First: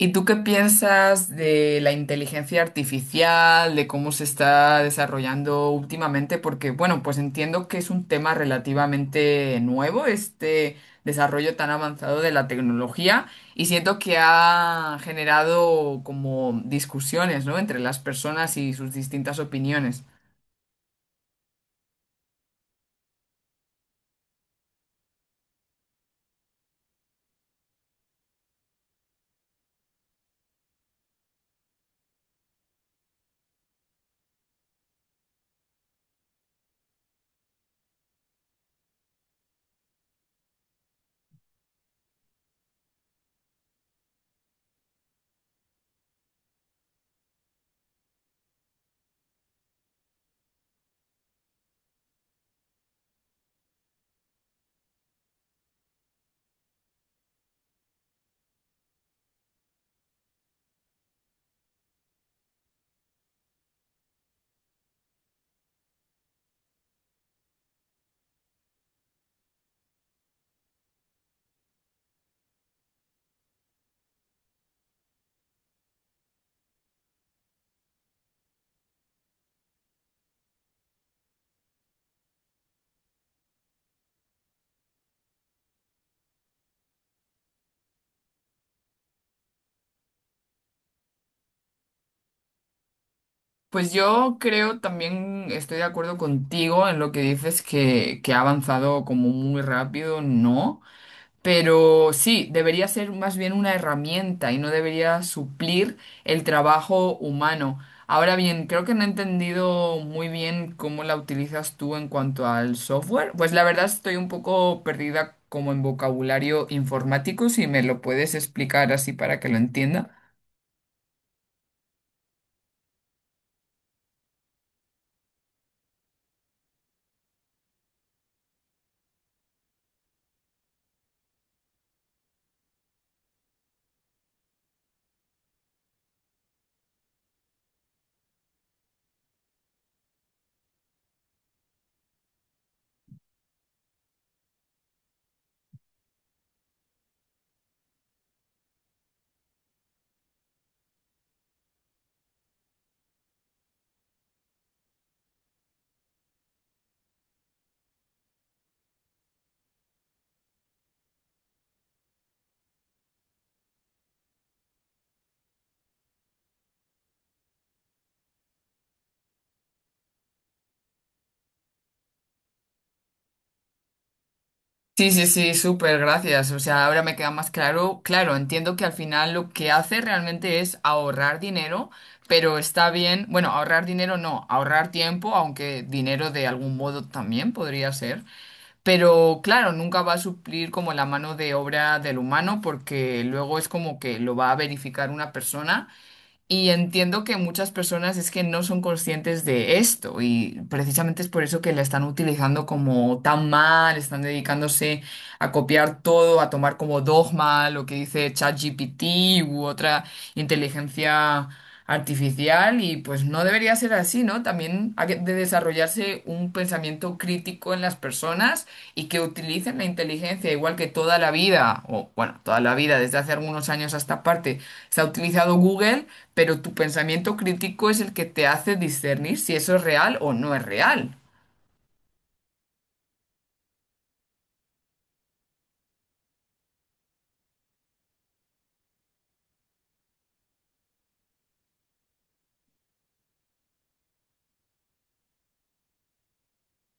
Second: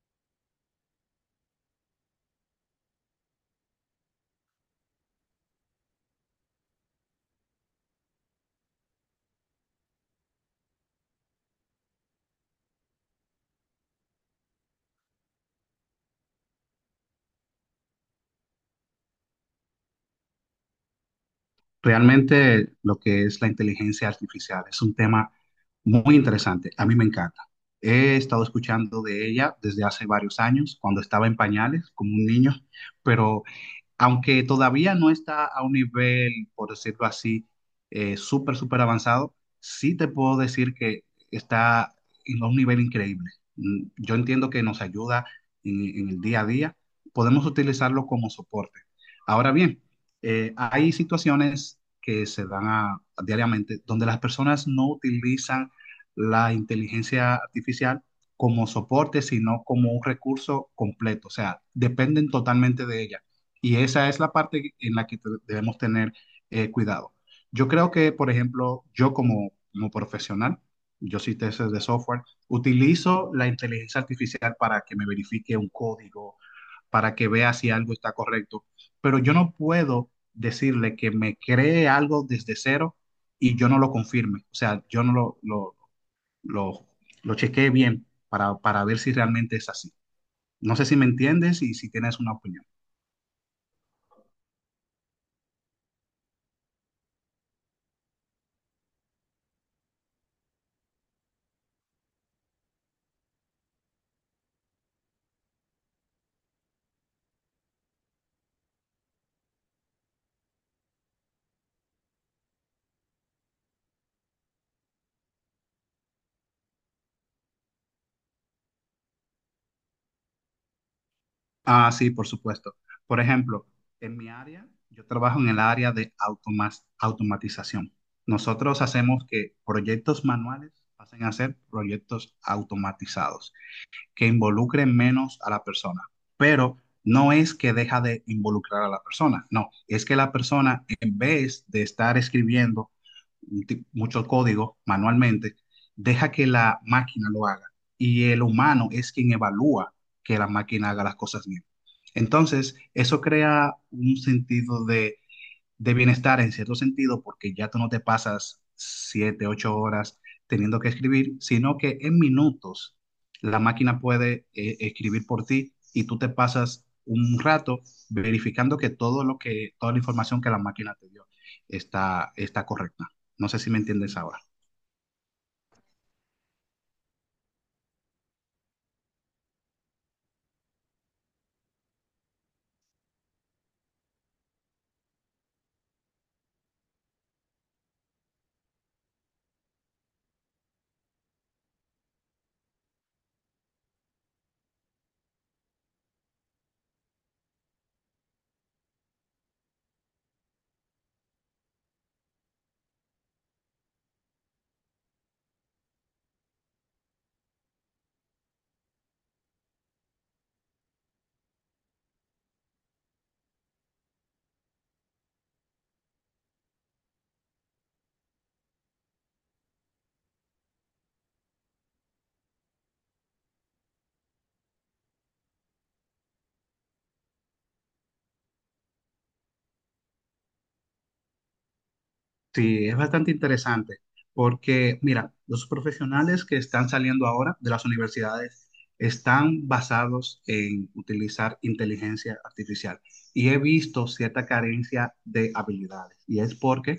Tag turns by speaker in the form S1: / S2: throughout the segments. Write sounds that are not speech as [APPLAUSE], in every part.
S1: ¿Y tú qué piensas de la inteligencia artificial, de cómo se está desarrollando últimamente? Porque, bueno, pues entiendo que es un tema relativamente nuevo, este desarrollo tan avanzado de la tecnología, y siento que ha generado como discusiones, ¿no? Entre las personas y sus distintas opiniones.
S2: Realmente lo que es la inteligencia artificial es un tema muy interesante. A mí me encanta. He estado escuchando de ella desde hace varios años, cuando estaba en pañales, como un niño, pero aunque todavía no está a un nivel, por decirlo así, súper avanzado, sí te puedo decir que está en un nivel increíble. Yo entiendo que nos ayuda en el día a día. Podemos utilizarlo como soporte. Ahora bien, hay situaciones que diariamente donde las personas no utilizan la inteligencia artificial como soporte, sino como un recurso completo. O sea, dependen totalmente de ella. Y esa es la parte en la que debemos tener cuidado. Yo creo que, por ejemplo, yo como profesional, yo soy tester de software, utilizo la inteligencia artificial para que me verifique un código, para que vea si algo está correcto, pero yo no puedo decirle que me cree algo desde cero y yo no lo confirme. O sea, yo no lo, lo, lo, lo chequeé bien para ver si realmente es así. No sé si me entiendes y si tienes una opinión.
S1: Pues yo creo también estoy de acuerdo contigo en lo que dices que ha avanzado como muy rápido, ¿no? Pero sí, debería ser más bien una herramienta y no debería suplir el trabajo humano. Ahora bien, creo que no he entendido muy bien cómo la utilizas tú en cuanto al software. Pues la verdad estoy un poco perdida como en vocabulario informático, si me lo puedes explicar así para que lo entienda.
S2: Ah, sí, por supuesto. Por ejemplo, en mi área, yo trabajo en el área de automatización. Nosotros hacemos que proyectos manuales pasen a ser proyectos automatizados que involucren menos a la persona. Pero no es que deja de involucrar a la persona, no, es que la persona en vez de estar escribiendo mucho código manualmente, deja que la máquina lo haga y el humano es quien evalúa que la máquina haga las cosas bien. Entonces, eso crea un sentido de bienestar en cierto sentido, porque ya tú no te pasas 7, 8 horas teniendo que escribir, sino que en minutos la máquina puede escribir por ti y tú te pasas un rato verificando que toda la información que la máquina te dio está, está correcta. No sé si me entiendes ahora.
S1: Sí, sí, sí, súper, gracias. O sea, ahora me queda más claro. Claro, entiendo que al final lo que hace realmente es ahorrar dinero, pero está bien, bueno, ahorrar dinero no, ahorrar tiempo, aunque dinero de algún modo también podría ser. Pero claro, nunca va a suplir como la mano de obra del humano porque luego es como que lo va a verificar una persona y entiendo que muchas personas es que no son conscientes de esto y precisamente es por eso que la están utilizando como tan mal, están dedicándose a copiar todo, a tomar como dogma lo que dice ChatGPT u otra inteligencia artificial y pues no debería ser así, ¿no? También de desarrollarse un pensamiento crítico en las personas y que utilicen la inteligencia igual que toda la vida, o bueno, toda la vida, desde hace algunos años a esta parte, se ha utilizado Google, pero tu pensamiento crítico es el que te hace discernir si eso es real o no es real.
S2: Sí, es bastante interesante porque, mira, los profesionales que están saliendo ahora de las universidades están basados en utilizar inteligencia artificial y he visto cierta carencia de habilidades y es porque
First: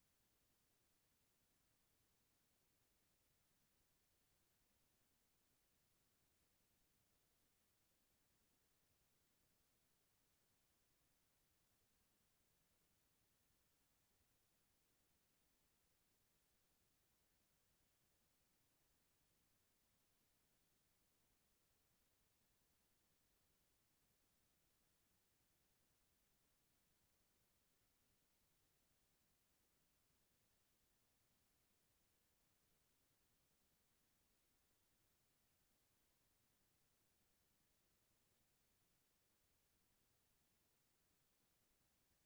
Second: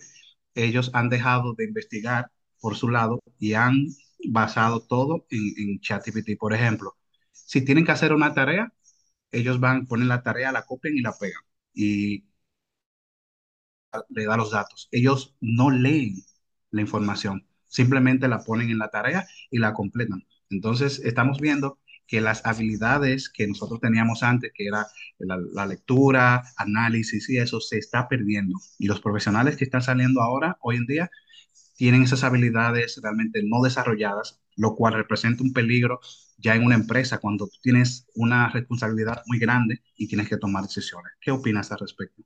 S2: ellos han dejado de investigar por su lado y han basado todo en ChatGPT. Por ejemplo, si tienen que hacer una tarea, ellos van, ponen la tarea, la copian y la pegan. Y le da los datos. Ellos no leen la información, simplemente la ponen en la tarea y la completan. Entonces, estamos viendo que las habilidades que nosotros teníamos antes, que era lectura, análisis y eso, se está perdiendo. Y los profesionales que están saliendo ahora, hoy en día, tienen esas habilidades realmente no desarrolladas, lo cual representa un peligro ya en una empresa cuando tú tienes una responsabilidad muy grande y tienes que tomar decisiones. ¿Qué opinas al respecto?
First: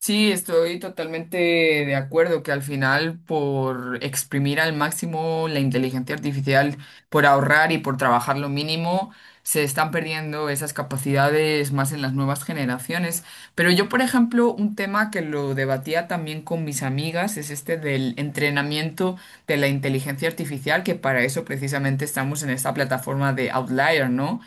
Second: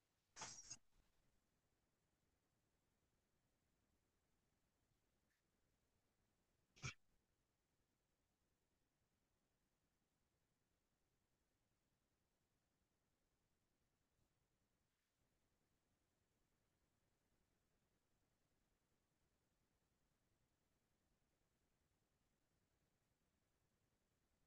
S1: Sí, estoy totalmente de acuerdo que al final por exprimir al máximo la inteligencia artificial, por ahorrar y por trabajar lo mínimo, se están perdiendo esas capacidades más en las nuevas generaciones. Pero yo, por ejemplo, un tema que lo debatía también con mis amigas es este del entrenamiento de la inteligencia artificial, que para eso precisamente estamos en esta plataforma de Outlier, ¿no?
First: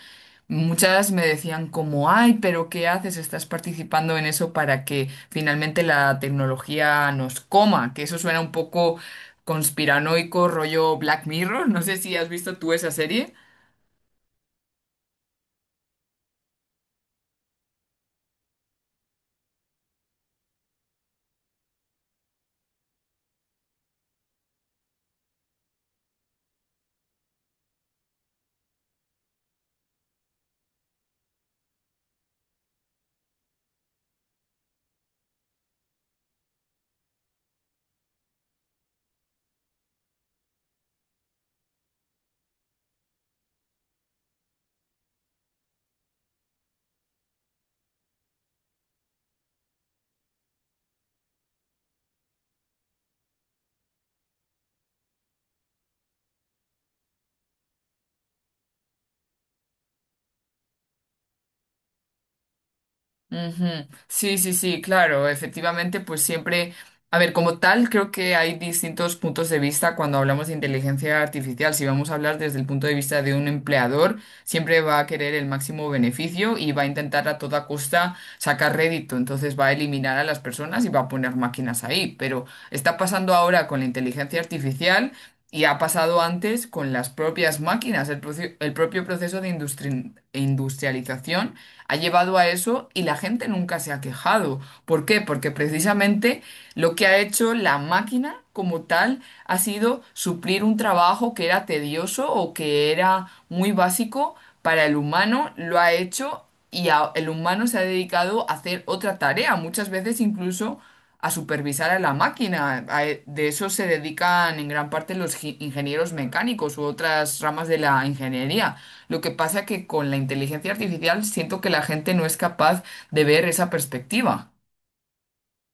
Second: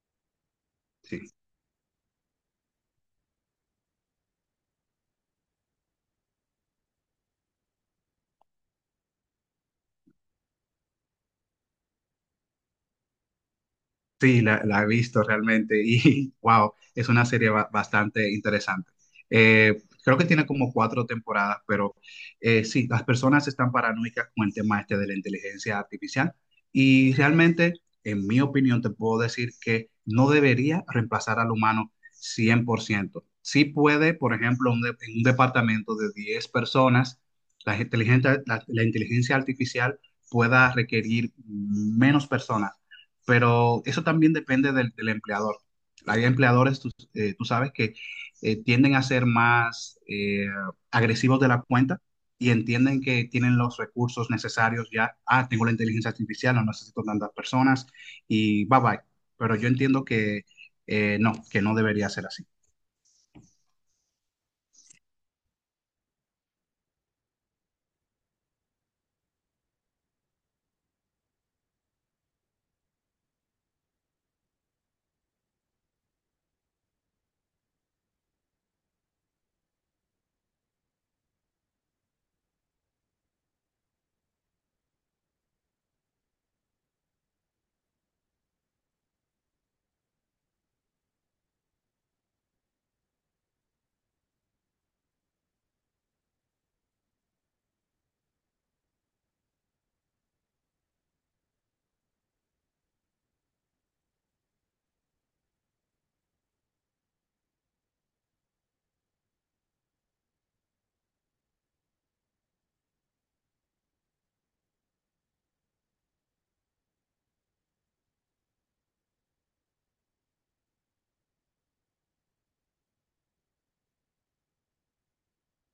S1: Muchas
S2: Sí,
S1: me decían como, ay, pero ¿qué haces? Estás participando en eso para que finalmente la tecnología nos coma, que eso suena un poco conspiranoico, rollo Black Mirror. No sé si has visto tú esa serie.
S2: la he visto realmente y [LAUGHS] wow, es una serie bastante interesante. Creo que tiene como 4 temporadas, pero sí, las personas están paranoicas con el tema este de la inteligencia artificial y realmente, en mi opinión, te puedo decir que no debería reemplazar al humano 100%. Sí puede, por ejemplo, en un departamento de 10 personas, la inteligencia artificial pueda requerir menos personas pero eso también depende del empleador. Hay empleadores, tú, tú sabes, que tienden a ser más agresivos de la cuenta y entienden que tienen los recursos necesarios ya. Ah, tengo la inteligencia artificial, no necesito tantas personas y bye bye. Pero yo entiendo que no, que no debería ser así.
S1: Ujú. Sí, sí, sí, claro, efectivamente, pues siempre, a ver, como tal, creo que hay distintos puntos de vista cuando hablamos de inteligencia artificial. Si vamos a hablar desde el punto de vista de un empleador, siempre va a querer el máximo beneficio y va a intentar a toda costa sacar rédito, entonces va a eliminar a las personas y va a poner máquinas ahí. Pero está pasando ahora con la inteligencia artificial. Y ha pasado antes con las propias máquinas. El propio proceso de industrialización ha llevado a eso y la gente nunca se ha quejado. ¿Por qué? Porque precisamente lo que ha hecho la máquina como tal ha sido suplir un trabajo que era tedioso o que era muy básico para el humano, lo ha hecho y el humano se ha dedicado a hacer otra tarea, muchas veces incluso a supervisar a la máquina. De eso se dedican en gran parte los ingenieros mecánicos u otras ramas de la ingeniería. Lo que pasa que con la inteligencia artificial siento que la gente no es capaz de ver esa perspectiva.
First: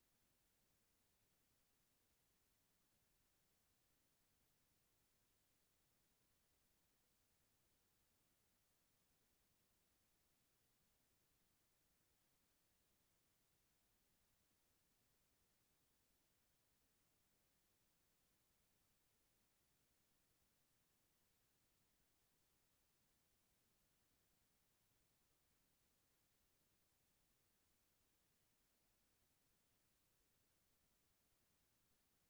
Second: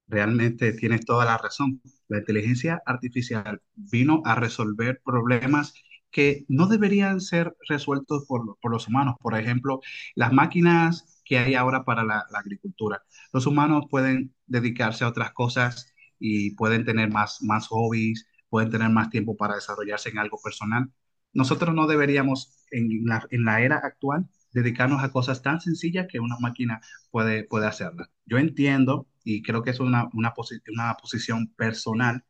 S2: Realmente tienes toda la razón. La inteligencia artificial vino a resolver problemas que no deberían ser resueltos por los humanos. Por ejemplo, las máquinas que hay ahora para la agricultura. Los humanos pueden dedicarse a otras cosas y pueden tener más hobbies, pueden tener más tiempo para desarrollarse en algo personal. Nosotros no deberíamos, en la era actual, dedicarnos a cosas tan sencillas que una máquina puede hacerla. Yo entiendo, y creo que es una posición personal,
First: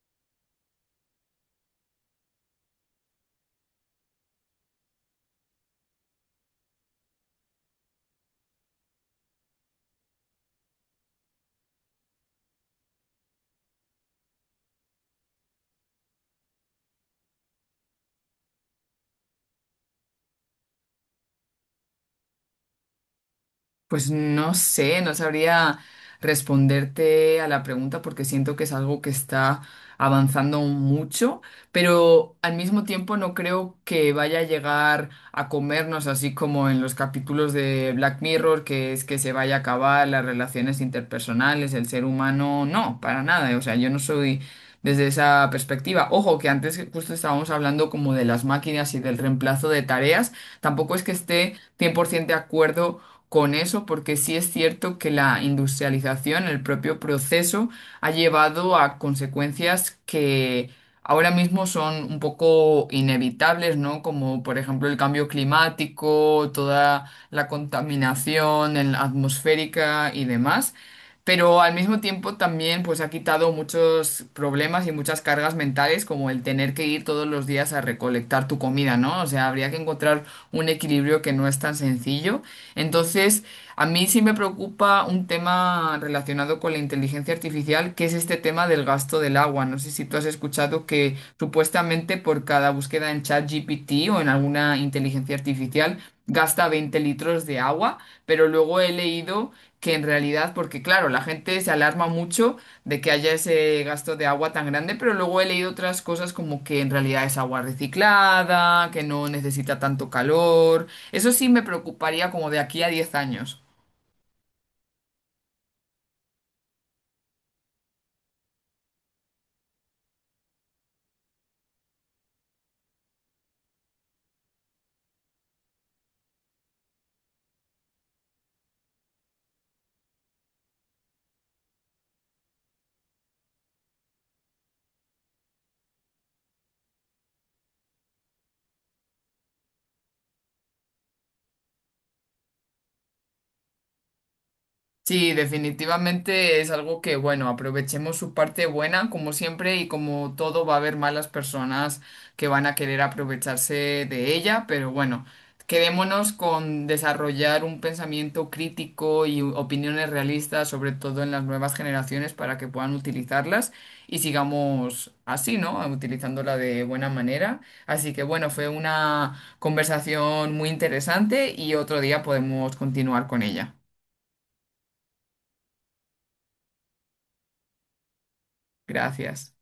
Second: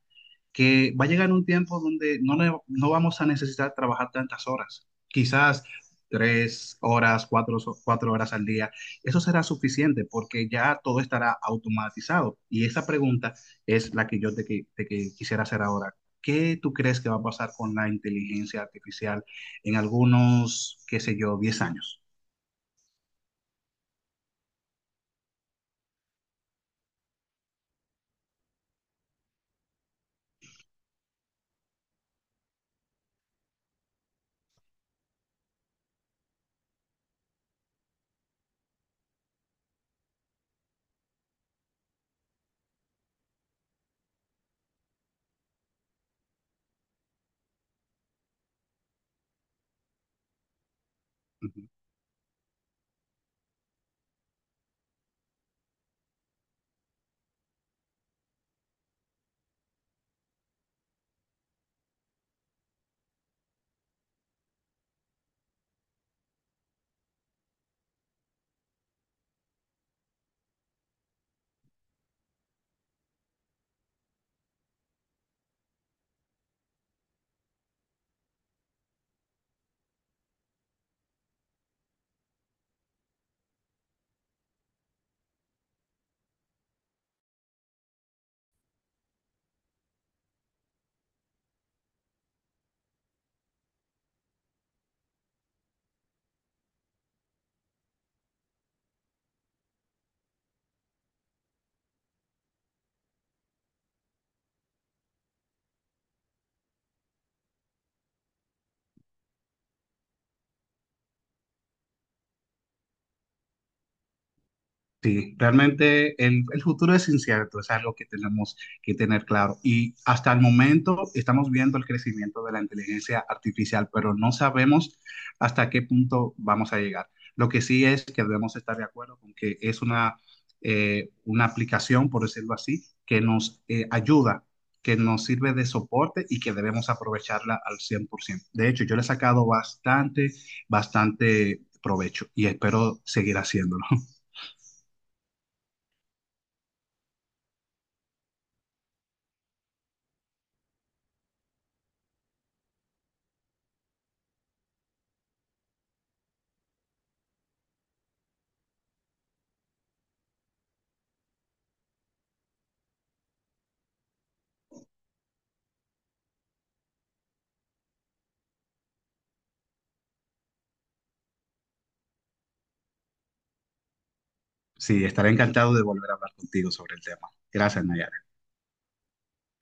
S2: que va a llegar un tiempo donde no vamos a necesitar trabajar tantas horas. Quizás 3 horas, cuatro, 4 horas al día. Eso será suficiente porque ya todo estará automatizado. Y esa pregunta es la que yo te qui- quisiera hacer ahora. ¿Qué tú crees que va a pasar con la inteligencia artificial en algunos, qué sé yo, 10 años?
S1: Pues no sé, no sabría responderte a la pregunta porque siento que es algo que está avanzando mucho, pero al mismo tiempo no creo que vaya a llegar a comernos así como en los capítulos de Black Mirror, que es que se vaya a acabar las relaciones interpersonales, el ser humano, no, para nada, o sea, yo no soy desde esa perspectiva. Ojo, que antes justo estábamos hablando como de las máquinas y del reemplazo de tareas, tampoco es que esté 100% de acuerdo con eso, porque sí es cierto que la industrialización, el propio proceso, ha llevado a consecuencias que ahora mismo son un poco inevitables, ¿no? Como por ejemplo el cambio climático, toda la atmosférica y demás, pero al mismo tiempo también pues ha quitado muchos problemas y muchas cargas mentales, como el tener que ir todos los días a recolectar tu comida, ¿no? O sea, habría que encontrar un equilibrio que no es tan sencillo. Entonces, a mí sí me preocupa un tema relacionado con la inteligencia artificial, que es este tema del gasto del agua. No sé si tú has escuchado que supuestamente por cada búsqueda en ChatGPT o en alguna inteligencia artificial gasta 20 litros de agua, pero luego he leído que en realidad, porque claro, la gente se alarma mucho de que haya ese gasto de agua tan grande, pero luego he leído otras cosas como que en realidad es agua reciclada, que no necesita tanto calor. Eso sí me preocuparía como de aquí a 10 años.
S2: Sí, realmente el futuro es incierto, es algo que tenemos que tener claro. Y hasta el momento estamos viendo el crecimiento de la inteligencia artificial, pero no sabemos hasta qué punto vamos a llegar. Lo que sí es que debemos estar de acuerdo con que es una aplicación, por decirlo así, que nos ayuda, que nos sirve de soporte y que debemos aprovecharla al 100%. De hecho, yo le he sacado bastante, bastante provecho y espero seguir haciéndolo.
S1: Sí, definitivamente es algo que, bueno, aprovechemos su parte buena, como siempre, y como todo va a haber malas personas que van a querer aprovecharse de ella, pero bueno, quedémonos con desarrollar un pensamiento crítico y opiniones realistas, sobre todo en las nuevas generaciones, para que puedan utilizarlas y sigamos así, ¿no? Utilizándola de buena manera. Así que bueno, fue una conversación muy interesante y otro día podemos continuar con ella.
S2: Sí, estaré encantado de volver a hablar contigo sobre el tema. Gracias, Nayar.
S1: Gracias.